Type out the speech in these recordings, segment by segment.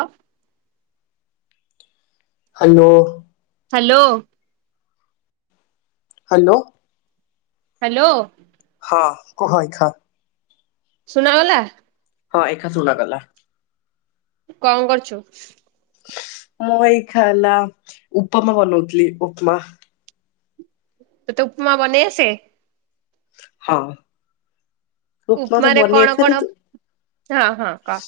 ଅ hello. Hello. Hello. Hello. ହଁ କୁହ ଏଖା। ଶୁଣାଗଲା? ହଁ ଏଖା ଶୁଣାଗଲା। କଣ କରଛୁ? ମୁଁ ଏଇଖା ହେଲା ଉପମା ବନୋଉଥିଲି ଉପମା। ତତେ ଉପମା ବନେଇ ଆସେ? ହଁ। ଉପମା ତ ଉପମାରେ ବନେଇ କଣ ଆସେ କଣ ରାଯେ ହଁ ହଁ କହ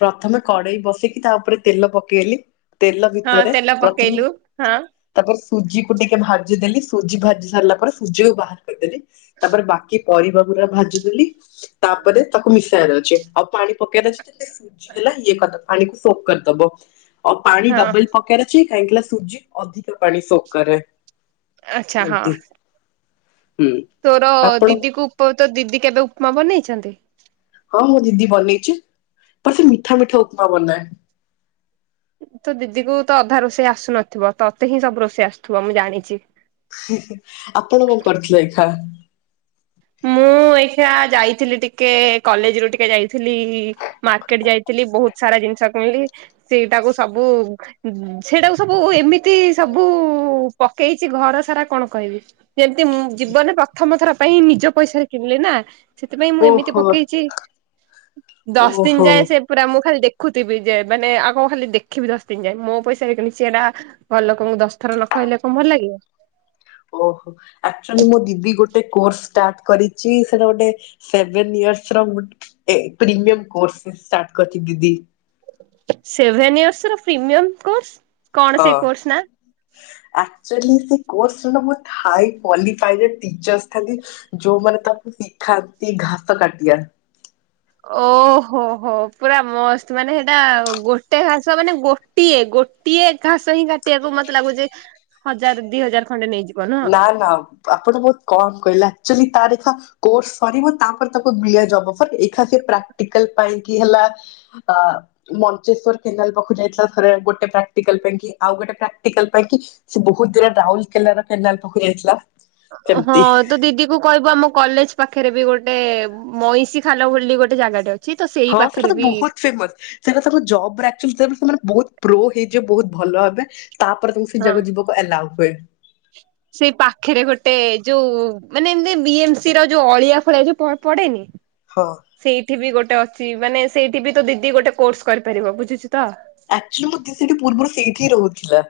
ପ୍ରଥମେ କଡେଇ ବସେଇଚି ତା ଉପରେ ତେଲ ପକେଇଲି ତେଲ ହଁ ଭିତରେ ତେଲ ପ୍ରଥମେ ପକେଇଲୁ ହଁ ତାପରେ ସୁଜିକୁ ଟିକେ ଭାଜିଦେଲି ସୁଜି ଭାଜି ସାରିଲା ପରେ ସୁଜିକୁ ବାହାର କରିଦେଲି ତାପରେ ବାକି ପରିବାଗୁରା ଭାଜି ଦେଲି ତାପରେ ତାକୁ ମିଶାଇବାର ଅଛି ଆଉ ପାଣି ପକେଇବାର ଅଛି। ସୁଜି ହେଲା ଇଏ କରିଦ ଆଣିକୁ ସୋକ କରିଦବ ଆଉ ପାଣି ହଁ ଡବଲ ପ କେଇବାର ଅଛି କାହିଁକି ନା ସୁଜି ଅଧିକ ପାଣି ସୋକ କରେ। ଆଚ୍ଛା ହଁ। ଏମତି। ହୁଁ ତୋର ଆପଣ ଦିଦିକୁ ଉପ ତୋ ଦିଦି କେବେ ଉପମା ବନେଇଛନ୍ତି? ହଁ ମୋ ଦିଦି ବନେଇଚି ପାସେ ମିଠା ମିଠା ଉପମା ବନାଏ। ତୋ ଦିଦିକୁ ତ ଅଧା ରୋଷେଇ ଆସୁନଥିବ ତତେ ହିଁ ସବୁ ରୋଷେଇ ଆସୁଥୁବ ମୁଁ ଜାଣିଚି। ହି ହି ଆପଣ କଣ କରିଥିଲେ ଏଖା? ମୁଁ ଏଇଖା ଯାଇଥିଲି ଟିକେ କଲେଜରୁ ଟିକେ ଯାଇଥିଲି ମାର୍କେଟ ଯାଇଥିଲି ବୋହୁତ ସାରା ଜିନଷ କିଣିଲି ସେଇଟାକୁ ସବୁ ଉଁ ସେଇଟାକୁ ସବୁ ଏମିତି ସବୁ ପକେଇଚି ଘର ସାରା କଣ କହିବି। ଯେମତି ଉଁ ଜୀବନରେ ପ୍ରଥମ ଥର ପାଇଁ ନିଜ ପଇସାରେ କିଣଲେ ନା ସେଥିପାଇଁ ମୁଁ ଏମିତି ଓହୋ ପକେଇଚି ଦଶ ଦିନ ଓହୋ। ଯାଏଁ ସେ ପୁରା ମୁଁ ଖାଲି ଦେଖୁଥିବି ଯେ ମାନେ ଆଉ କଁ ଖାଲି ଦେଖିବି ଦଶ ଦିନ ଯାଏଁ ମୋ ପଇସାରେ କିଣିଚି ହେରା ଘରଲୋକଙ୍କୁ ଦଶ ଥର ନ କହିଲେ କଣ ଭଲ ଲାଗିବ। ଓହୋ ଆକଚୋଲି ମୋ ଦିଦି ଗୋଟେ କୋର୍ସ ଷ୍ଟାର୍ଟ କରିଚି ସେଟା ଗୋଟେ ସେଭେନ ଇୟରସର ଗୋଟ୍ ଏ ପ୍ରିମିୟର କୋର୍ସଟେ ଷ୍ଟାର୍ଟ କରିଚି ଦିଦି। ସେଭେନ ଇୟର୍ସର ପ୍ରିମିୟମ୍ କୋର୍ସ କଣ ସେ କୋର୍ସ ନାଆ? ଆକଚୋଲି ସେ କୋର୍ସରେ ନା ବୋହୁତ ହାଇ କ୍ୱାଲିଫାୟାର ଟିଚରସ୍ ଥାଆନ୍ତି। ଯୋଉମାନେ ତାକୁ ଶିଖାନ୍ତି ଘାସ କାଟିବା। ଓହୋ ହୋ ପୁରା ମସ୍ତ ମାନେ ହେଟା ଗୋଟେ ଘାସ ମାନେ ଗୋ ଟିଏ ଗୋଟିଏ ଘାସ ହିଁ କାଟିବାକୁ ମତେ ଲାଗୁଚି ହଜାର ଦିଇ ହଜାର ଖଣ୍ଡେ ନେଇଯି ନା ନା ଆପଣ ବୋହୁତ କମ୍ କହିଲେ ଆକଚୋଲି ତାରିଖ କୋର୍ସ ସରିବ ତାପରେ ତାକୁ ମିଳେ ଯବ ଅଫର ଏଏ ଖା ସେ ପ୍ରାକ୍ଟିକାଲ ପାଇଁ କି ହେଲା ଅ ମଞ୍ଚେଶ୍ୱର କେନାଲ ପାଖକୁ ଯାଇଥିଲା ଥରେ ଗୋଟେ ପ୍ରାକ୍ଟିକାଲ ପାଇଁ କି ଆଉ ଗୋଟେ ପ୍ରାକ୍ଟିକାଲ ପାଇଁ କି ସେ ବୋହୁତ ଦୂର ରାଉରକେଲାର କେନାଲ ପାଖକୁ ଯାଇଥିଲା। ହଁ ସେମିତି ତୋ ଦିଦି ତୁ କହିବୁ ଆମ କଲେଜ ପାଖେରେ ବି ଗୋଟେ ମଇଁଷି ଖାଲ ବୋଲି ଗୋଟେ ଜାଗାଟେ ଅ ହଁ ସେଟାତ ବୋହୁତ ଫେମସ ସେଇଟା ତାଙ୍କ ଜବରେ ଆକଚୋଲି ସେମାନେ ବୋହୁତ ପ୍ରୋ ହେଇଯିବେ ବୋହୁତ ଭଲ ହେବ ତାପରେ ତମେ ସେଇ ହଁ। ଯାଗାକୁ ଯିବ ଏଲାଉ ହୁଏ। ସେଇ ପାଖେରେ ଗୋଟେ ଯୋଉ ମାନେ ଏମତି ବି ଏମ୍ ସିର ଯୋଉ ଅଳିଆ ଫଳିଆ ଯୋଉ ପ-ପଡେନି ହଁ। ସେଇଠି ବି ଗୋଟେ ଅଛି ମାନେ ସେଇଠି ବି ତୋ ଦିଦି ଗୋଟେ କୋର୍ସ କରିପାରିବ ବୁଝୁଚୁ ତ। ଆକଚୋଲି ମୋ ଦିଦି ସେଠି ପୂର୍ବରୁ ସେଇଠି ରହୁଥିଲା।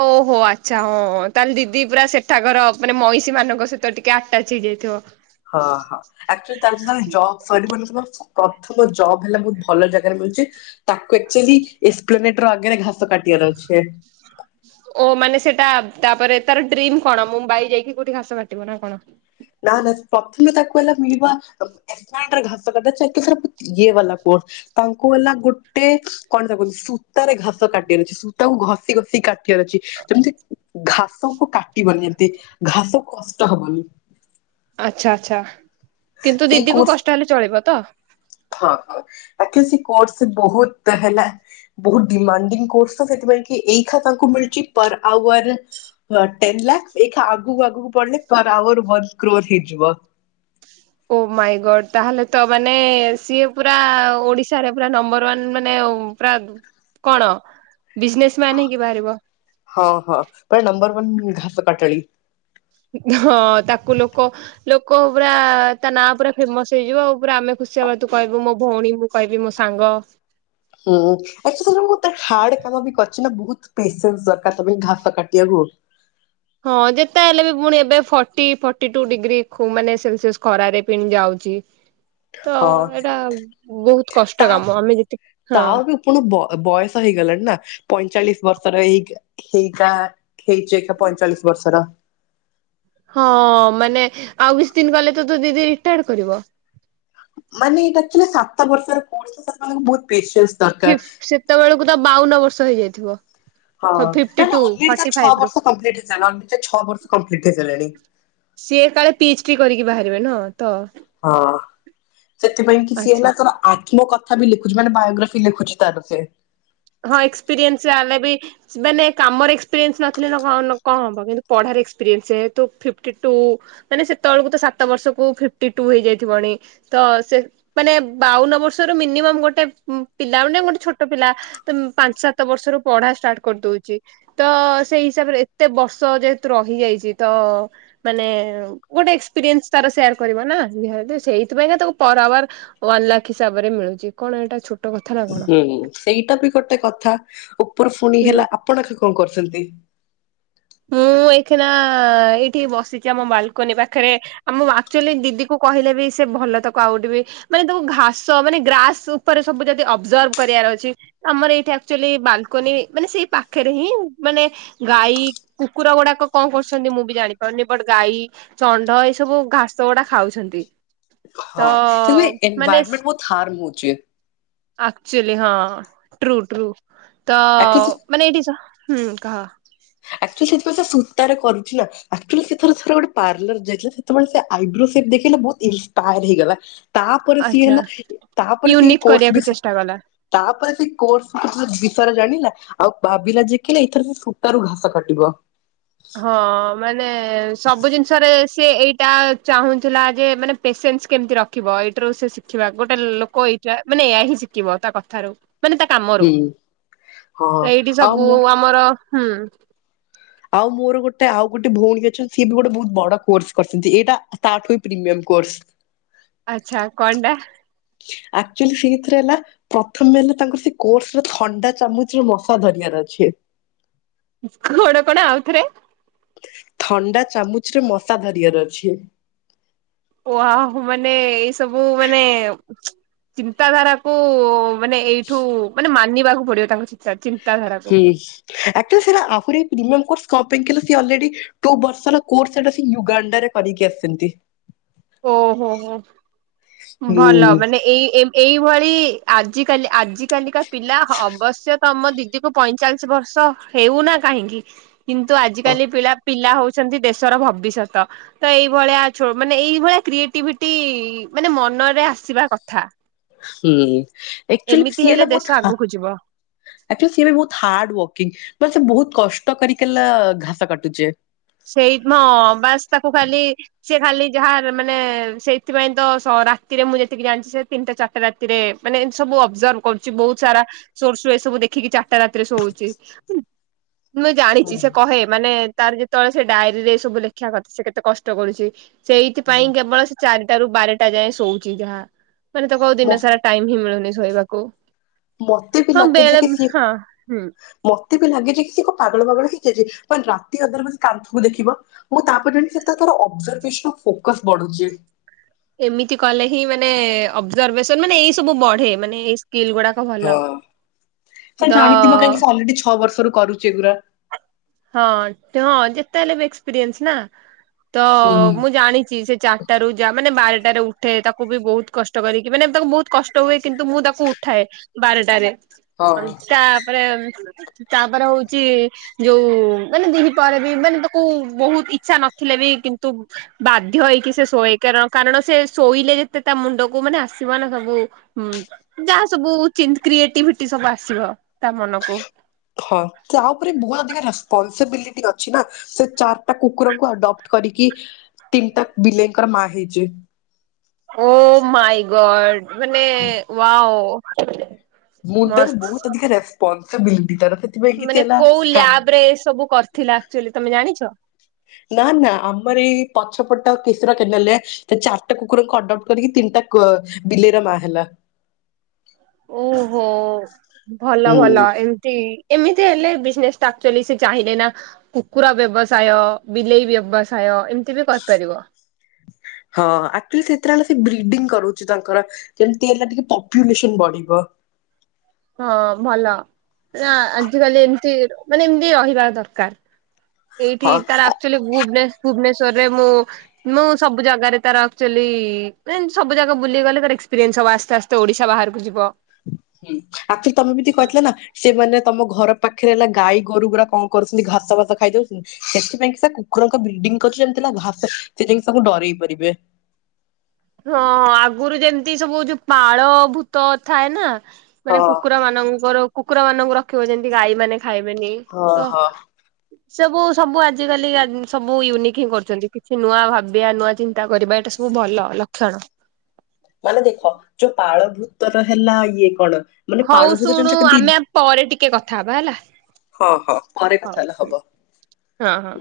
ଓହୋ ଆଚ୍ଛା ହଁ ତାହେଲେ ଦିଦି ପୁରା ସେଠାକାର ମାନେ ମଇଁଷି ମାନଙ୍କ ସହିତ ଟିକେ ଆଟାଚ ହେଇଯାଇଥିବ। ହଁ ହଁ ଆକ୍ଚୁଆଲି ତାର ଯେତେବେଳେ ଜବ୍ ସରିବନି ତ ପ୍ରଥମ ଜବ ହେଲା ବହୁତ ଭଲ ଜାଗାରେ ମିଳୁଛି ତାକୁ ଆକ୍ଚୁଆଲି ଏକ୍ସପ୍ଲେନେଟର ଆଗରେ ଘାସ କାଟିବାର ଅଛି ଓ ମାନେ ସେଟା ତାପରେ ତାର ଡ୍ରିମ କଣ ମୁମ୍ବାଇ ଯାଇକି କୋଉଠି ଘାସ କାଟିବିନା କଣ? ନା ନା ପ୍ରଥମେ ତାକୁ ହେଲା ମିଳିବା ଏ ଘାସ କାଟାଯାଏ ଚାକିରି ଇଏ ବାଲା ପୋ ତାଙ୍କୁ ହେଲା ଗୋଟେ କଣ ତାକୁ ସୂତାରେ ଘାସ କାଟିବାର ଅଛି ସୂତାକୁ ଘଷି ଘଷି କାଟିବାର ଅଛି। ଯେମିତି ଘାସକୁ କାଟିବନି ଯେମିତି ଘାସକୁ କଷ୍ଟ ହବନି ଆଚ୍ଛା ଆଚ୍ଛା କିନ୍ତୁ ସେଇ ଦିଦି କୁ କୋର୍ସ କଷ୍ଟ ହେଲେ ଚଳିବତ ହଁ ହଁ ଆକ୍ଚୁଲି ସେକୋର୍ସ ବହୁତ ହେଲା ବହୁତ ଡୀମାଣ୍ଡିଁ କୋର୍ସତ ସେଥିପାଇଁକି ଏଇ ଖାତାଙ୍କୁ ମିଳୁଛି ପର ଆୱାର ଟେନ୍ ଲାକ୍ ଏଇଟା ଆଗକୁ ଆଗକୁ ପଢିଲେ ପର ଆୱାର ୱାନ କ୍ରୋର ହେଇଯିବ। ଓ ମାଇ ଗଡ ତାହେଲେତ ମାନେ ସିଏ ପୁରା ଓଡିଶାରେ ପୁରା ନମ୍ବର ୱାନ ମାନେ ପୁରା କଣ ବିଜନେସ ମାନ ହେଇକି ବାହାରିବ ହଁ ହଁ ପୁରା ନମ୍ବରୱାନ ଘାସ କଟାଳି ହଁ ତାକୁ ଲୋକ ଲୋକ ପୁରା ତାନାଁ ପୁରା ଫେମସ ହେଇଯିବ ଆଉ ପୁରା ଆମେ ଖୁସି ହେବା ତୁ କହିବୁ ମୋ ଭଉଣୀ କହିବି ମୋ ସାଙ୍ଗ ହୁଁ ଆକ୍ଚୁଲି ମୁଁ ତ ହାର୍ଡ କାମବି କରିଛିନା ବହୁତ ପେସେନ୍ସ ଦର ତ ପାଇ ଘାସ କାଟିବାକୁ ହଁ ଯେତେ ହେଲେବି ପୁଣି ଏବେ ଫଟି ଫଟିଟୁ ଡିଗ୍ରୀ ମାନେ ସେଲସିୟସ ଖରାରେ ପିଣି ଯାଉଛି। ତ ହଁ ଏଇଟା ବହୁତ କଷ୍ଟ କାମ ଆମେ ଯେତିକି ହଁ ପୁଣ ବୟସ ହେଇଗଲାଣିନା ପଇଁଚାଳିଶ ବର୍ଷର ଏଜ ଏଇଟା ହେଇଚି ଏକା ପଇଁଚାଳିଶ ବର୍ଷର ହଁ ମାନେ ଆଉ କିଛି ଦିନ ଗଲେତ ତୋ ଦିଦି ରିଟାଡ କରିବ। ମାନେ ଏଇଟା ଆକ୍ଚୁଲି ସାତ ବର୍ଷର କର୍ସ ମାନେ ବହୁତ ସ୍ପେସିଆଲ ଠିକ ସେତେବେଳକୁତ ବାଉନବର୍ଷ ହେଇଯାଇଥିବ। ହଁ ନାଇଁ ଫିଫ୍ଟି ନାଇଁ ଟୁ ଆଲରେଡି ଫର୍ଟି ତାର ଛଅ ଫାଇଭ ରୁ ବର୍ଷ କମ୍ପ୍ଲିଟ ହେଇଗଲାଣି ଛଅବର୍ଷ କମ୍ପଲିଟ ହେଇସାଇଲାଣି ସିଏ କାଳେ ପି ଚି ଡି କରିକି ବାହାରିବେ ନ ତ ହଁ ସେଥିପାଇଁ କିଛି ଆଚ୍ଛା। ହେଲା ତର ଆତ୍ମକ ତଥାବି ଲେଖୁଚି ମାନେ ବାୟୋଗ୍ରାଫି ଲେଖୁଛି ତାର ସେ ହଁ ଏକ୍ସପିରିଏନ୍ସ ଆମେବି ସେମାନେ କାମରେ ଏକ୍ସପିରିଏନ୍ସ ନଥିଲେ କଣ ହବ କିନ୍ତୁ ପଢାର ଏକ୍ସପିରିଏନ୍ସ ସେହେତୁ ଫିଫ୍ଟି ଟୁ ମାନେ ସେତେବେଳକୁ ତ ସାତ ବର୍ଷକୁ ଫିଫ୍ଟି ଟୁ ହେଇଯାଇ ଥିବଣି ତ ସେ ମାନେ ବାଉନ ବର୍ଷରୁ ମିନିମମ ଗୋଟେ ପିଲା ମାନେ ଗୋଟେ ଛୋଟ ପିଲା ତ ପାଞ୍ଚ ସାତ ବର୍ଷରୁ ପଢା ଷ୍ଟାର୍ଟ କରିଦଉଛି ତ ସେଇ ହିସାବରେ ଏତେ ବର୍ଷ ଯେହେତୁ ରହିଯାଇଛି ତ ମାନେ ଗୋଟେ ଏକ୍ସପିରିଏନ୍ସ ତାର ସେୟାର କରିବନା ସେଇଥିପାଇଁ କା ତାକୁ ପର ଆୱାର ୱାନ ଲାଖ ହିସାବରେ ମିଳୁଛି କଣ ଏଇଟା ଛୋଟ କଥା ନା କଣ ହୁଁ ସେଇଟା ବି ଗୋଟେ କଥା ଉପର ପୁଣି ହୁଁ। ହେଲା ଆପଣ କଣ କରୁଛନ୍ତି? ମୁଁ ଏଇଖିନା ଏଇଠି ବସିଛି ଆମ ବାଲକୋନି ପାଖରେ ଆ ମୁଁ ଆକ୍ଚୁଆଲି ଦିଦି କୁ କହିଲେ ବି ସେ ଭଲ ତାକୁ ଆଉଠି ବି ମାନେ ତମ ଘାସ ମାନେ ଗ୍ରାସ ଉପରେ ସବୁ ଯଦି ଅବଜର୍ଭ କରିବାର ଅଛି ଆମର ଏଇଠି ଆକ୍ଚୁଆଲି ବାଲକୋନି ମାନେ ସେଇ ପାଖରେ ହିଁ ମାନେ ଗାଈ କୁକୁର ଗୁଡାକ କଣ କରୁଛନ୍ତି ମୁଁ ବି ଜାଣିପାରୁନି ବଟ ଗାଈ ଷଣ୍ଡ ଏଇ ସବୁ ଘାସ ଗୁଡା ଖାଉଛନ୍ତି ତ ମାନେ ଥାର୍ମ ହେଉଛେ ଆକ୍ଚୁଆଲି ହଁ ଟ୍ରୁ ଟ୍ରୁ ତ ଆକ୍ଚୁଆଲି ମାନେ ଏଇଠି ଜ ହଁ ଆକ୍ଚୁଆଲି ସେ ସୂତାରେ କରୁଥିଲା। ଆକ୍ଚୁଲି ସେର ଥର ଗୋଟେ ପାର୍ଲର ଯାଇଥିଲା ସେତେବେଳେ ସେ ଆଇବ୍ରୋ ସେପ ଦେଖିକିନା ବୋହୁତ ଇନ୍ସପାୟାର ହେଇଗଲା। ତାପରେ ସିଏ ଆଚ୍ଛା ହେଲା ତାପରେ ସିଏ ୟୁନିକ୍ କୋର୍ସ କରିବାକୁ ବିସ ଚେଷ୍ଟା କଲା। ତାପରେ ସେ କୋର୍ସ ବିଷୟରେ ଜାଣିଲା ଆଉ ଭାବିଲା ଜେଖିଲେ ଏଥରେ ସେ ସୂତା ରୁ ଘସ କଟିବ। ହଁ ମାନେ ସବୁ ଜିନିଷରେ ସେ ଏଇଟା ଚାହୁଁଥିଲା ଯେ ମାନେ ପେସେନ୍ସ କେମିତି ରଖ ଶିଖିବ ଏଇଟାରୁ ସେ ଶିଖିବା ଗୋଟେ ଲୋକ ଏଇଟା ମାନେ ଏୟା ହିଁ ଶିଖିବ ତା କଥାରୁ। ମାନେ ତା କାମରୁ ହୁଁ ହଁ ଏଇଟି ଆଉ ସବୁ ମୁଁ ଆମର ହୁଁ। ଆଉ ମୋର ଗୋଟେ ଆଉ ଗୋଟେ ଭଉଣୀ ଅଛନ୍ତି ସଏ ବି ଗୋଟେ ବୋହୁତ ବଡ କୋର୍ସ କରିଛନ୍ତି ଏଇଟା ତାଠୁ ହୁଏ ପ୍ରିମିୟମ କୋର୍ସ। ହ [unintelligible] ଆଚ୍ଛା କଣଟା। ଆକ୍ଚୁଲି ସେଇଥିରେ ହେଲା ପ୍ରଥମେ ହେଲେ ତାଙ୍କୁ ସେ କୋର୍ସ ରେ ଥଣ୍ଡା ଚାମଚ ରେ ମଶା ଧରିବାର ଅଛି। କଣ କଣ ଆଉଥରେ। ଥଣ୍ଡା ଚାମୁଚ ରେ ମଶା ଧରିବାର ଅଛି। ୱାଓ ମାନେ ଏଇ ସବୁ ମାନେ ଚିନ୍ତାଧାରାକୁ ମାନେ ଏଇଠୁ ମାନେ ମାନିବାକୁ ପଡିବ ତାଙ୍କ ଚିନ୍ତାଧାରାକୁ ହୁଁ ଆକ୍ଚୁଲି ସେଟା ଆହୁରି ପ୍ରିମିୟମ କୋର୍ସ କଣ ପାଇଁ ସିଏ ଅଲରେଡି ଟୁ ବର୍ଷର କୋର୍ସ ସେଟା ସେ ୟୁଗାଣ୍ଡାରେ କରିକି ଆସିଚନ୍ତି। ଓହୋ ହୋ ହୁଁ ଭଲ ମାନେ ଏଇ ଏଇଭଳି ଆ ଜିକାଲି ଆଜିକାଲିକା ପିଲା ଅବଶ୍ୟ ତମ ଦିଦି କୁ ପଇଁଚାଳିଶ ବର୍ଷ ହେଉନା କାହିଁକି କିନ୍ତୁ ଆଜିକାଲି ପିଲା ପିଲା ହଉଚି ଚନ୍ତି ଦେଶର ଭବିଷ୍ୟତ ତ ଏଇଭଳିଆ ଛୁ ମାନେ ଏଇ ସେ ଭଳିଆ କ୍ରିଏଟିଭିଟି ମାନେ ମନରେ ଆସିବା କଥା। ହୁଁ ଆକ୍ଚୁଲି ଏମିତି ସିଏ ହେଲେ ହେଲା ଦେଶ ବୋହୁତ ହା ଆଗକୁ ଯିବ ଆକ୍ଚୁଲି ସିଏ ବି ବୋହୁତ ହାର୍ଡ ୱାର୍କିଂ ବା ସେ ବୋହୁତ କଷ୍ଟ କରିକଲା ଘାସ କାଟୁଚେ। ସେଇ ମ ବାସ୍ ତାକୁ ଖାଲି ସେ ଖାଲି ଯାହା ମାନେ ସେଇଥିପାଇଁ ତ ରାତିରେ ମୁଁ ଯେତିକି ଜାଣିଚି ସେ ତିନିଟା ଚାରି ଚାରିଟା ରାତିରେ ମାନେ ଏମତି ସବୁ ଅବଜର୍ଭ କରୁଚି ବହୁତ ସାରା ସୋର୍ସ ଏ ସବୁ ଦେଖିକି ଚାରିଟା ରାତିରେ ଶୋଉଚିଶ ମୁଁ ଜାଣିଚି ସେ କହେ ମାନେ ତାର ଯେ ତଳେ ସେ ଡାଏରୀରେ ସବୁ ଲେଖା କଥା ସେ କେତେ କଷ୍ଟ କରୁଚି ସେଇଥିପାଇଁ କେବଳ ଚାରିଟା ରୁ ବାରଟା ଯାଏଁ ଶୋଉଚି ଯାହା ମାନେ ତାକୁ ଆଉ ମତେ ଦିନ ସାରା ଟାଇମ ହିଁ ମିଳୁନି ଶୋଇବାକୁ। ମତେ ହଁ ବେଳେ କି ସିଏ ହଁ ହୁଁ। ମତେ ବି ଲାଗେ ଯେ କି ସେ କଣ ପାଗଳ ଫାଗଳ ହେଇଯାଇଚି ରାତି ଅଧରେ ପୁଣି କାନ୍ଥକୁ ଦେଖିବ। ମୁ ତାପରେ ସେ ତାର ଅଭର୍ଜଭେସନ ଫୋକସ ବଢୁଚି। ଏମିତି କଲେ ହିଁ ମାନେ ଅବର୍ଜଭେସନ ମାନେ ଏଇ ସବୁ ବଢେ ମାନେ ଏଇ ସ୍କିଲ୍ ଗୁଡା ହଁ ସେ ଜାଣିଥିବ କାହିଁକି ସେ ଅଲରେଡି ଛଅ ବର୍ଷରୁ କରୁଚି ଏଗୁଡା। ହଁ ହଁ ଯେତେ ହେଲେ ବି ଏକ୍ସପିରିଏନ୍ସ ନା। ତ ହୁଁ ମୁଁ ଜାଣିଚି ସେ ଚାରିଟା ରୁ ଯାହା ମାନେ ବାରଟାରେ ଉଠେ ତାକୁ ବି ବୋହୁତ କଷ୍ଟ କରିକି ମାନେ ତାକୁ ବୋହୁତ କଷ୍ଟ ହୁଏ କିନ୍ତୁ ମୁଁ ତାକୁ ଉଠାଏ। ବାରଟାରେ ହଁ। ତାପରେ ତାପରେ ହୋଉଚି ଯୋଉ ମାନେ ଦିହି ପରେ ବି ମାନେ ତାକୁ ବୋହୁତ ଇଛା ନଥିଲେ ବି କିନ୍ତୁ ବାଧ୍ୟ ହେଇକି ସେ ଶୋଏ କାରଣ କାରଣ ସେ ଶୋଇଲେ ଯେତେ ତା ମୁଣ୍ଡକୁ ମାନେ ଆସିବ ନା ସବୁ ହୁଁ ଯାହା ସବୁ କ୍ରିଏଟିଭିଟି ସବୁ ଆସିବ ତା ମନକୁ। ହଁ ତା ଉପରେ ବୁଆ ଅଧିକ ରେସ୍ପନସିବିଲିଟି ଅ ଅଛି ନା ସେ ଚାରିଟା କୁକୁରଙ୍କୁ ଆଡପ୍ଟ କରିକି ତିନିଟା ବିଲେଇଙ୍କର ମା ହେଇଚି। ଓ ମାଇ ଗଡ୍ ମାନେ ୱାଉ। ମୁଣ୍ଡର ବୋହୁତ ଅଧିକା ରେସପନସିବିଲିଟି ତାର ସେ ସେଥିପାଇଁ କି ମାନେ ହେଲା କୋଉ ହ୍ୟାଣ୍ଡ ଲ୍ୟାବ ରେ ଏ ସବୁ କରିଥିଲା ଆକ୍ଚୁଲି ତମେ ଜାଣିଚ। ନା ନା ଆମର ଏଇ ପଛପଟ କିଶର କେ ନେ ଲେ ତା ଚାରିଟା କୁକୁରଙ୍କୁ ଅଟ ଆଉଟ୍ କରିକି ତିନିଟା ବିଲେଇର ମା ହେଲା। ଓହୋ ଭଲ ହୁଁ ଭଲ ଏମିତି ଏମିତି ହେଲେ ବିଜ୍ ନେଶ୍ ଟା ଆକକ୍ଚୁଲି ସେ ଚାହିଁଲେ ନା କୁକୁରା ବ୍ୟବସାୟ ବିଲେଇ ବ୍ୟବସାୟ ଏମିତି ବି କରିପାରିବ। ହଁ ଆକକ୍ଚୁଲି ସେଥିରେ ହେଲା ସେ ବ୍ରିଡିଙ୍ଗ କରୁଛି ତାଙ୍କର କେମିତି ହେଲେ ଟିକେ ପପୁଲେସନ ବଢିବ। ହଁ ଭଲ ନା ଆଜିକାଲି ଏମିତି ମାନେ ଏମିତି ରହିବା ଦରକାର୍। ଏଇଠି ହଁ ତାର ଆକ୍ଚୁଆଲି ଗୁବ୍ଲେସ ଭୁବନେଶ୍ଵରରେ ମୁଁ ମୁଁ ସବୁ ଜାଗାରେ ତାର ଆକ୍ଚୁଆଲି ଦେନ ସବୁ ଜାଗା ବୁଲି ଗଲେ ତାର ଏକ୍ସପିରିଏନ୍ସ ହବ ଆସ୍ତେ ଆସ୍ତେ ତ ଓଡିଶା ବାହାରକୁ ଯିବ। ହୁଁ ଆକକ୍ଚୁଲି ତମେ ବି ଟିକେ କହିଥିଲ ନା ସେମାନେ ତମ ଘର ପାଖେରେ ହେଲା ଗାଈ ଗୋରୁ ଗୁୁରା କଣ କରୁଛନ୍ତି ଘାସ ଫାସ ଖାଇ ଦଉଛନ୍ତି। ସେଥିପାଇଁ କି ସେ କୁକୁରଙ୍କ ବଲ୍ଡିଙ୍ଗି କରିଛି ଯେମିତିଥିଲା ଘାସ ସେ ଯାଇି ତାକୁ ଡରେଇ ପାରିବେ। ହଁ ଆଗୁରୁ ଯେମିତି ସବୁ ଯଉ ପାଳ ଭୂତ ଥାଏ ନା। ମାନେ ହଁ କୁକୁର ମାନଙ୍କର କୁକୁର ମାନଙ୍କୁ ରଖିବ ଯେମତି ଗାଈ ମାନେ ଖାଇବେନି ହଁ ତ [inaudible] ସବୁ ସବୁ ଆଜିକାଲି ଆଜ ସବୁ ୟୁନିକି ହିଁ କରୁଛନ୍ତି କିଛି ନୂଆ ଭାବିବା ନୂଆ ଚିନ୍ତା କରିବା ଏଟା ସ ତୁ ଭଲ ଲକ୍ଷଣ। ମାନେ ଦେଖ ଯୋଉ ପାଳଭୂତର ହେଲା ଇଏ କଣ? ମାନେ ହଉ ପାଳ ଭୂତ ଶୁଣୁ ଜାଣିଛ କେମିତି ଆମେ ପରେ ଟିକେ କଥା ହେବା ହେଲା। ହଁ ହଁ ପରେ ହଉ କଥା ହେଲେ ହବ। ହଁ ହଁ।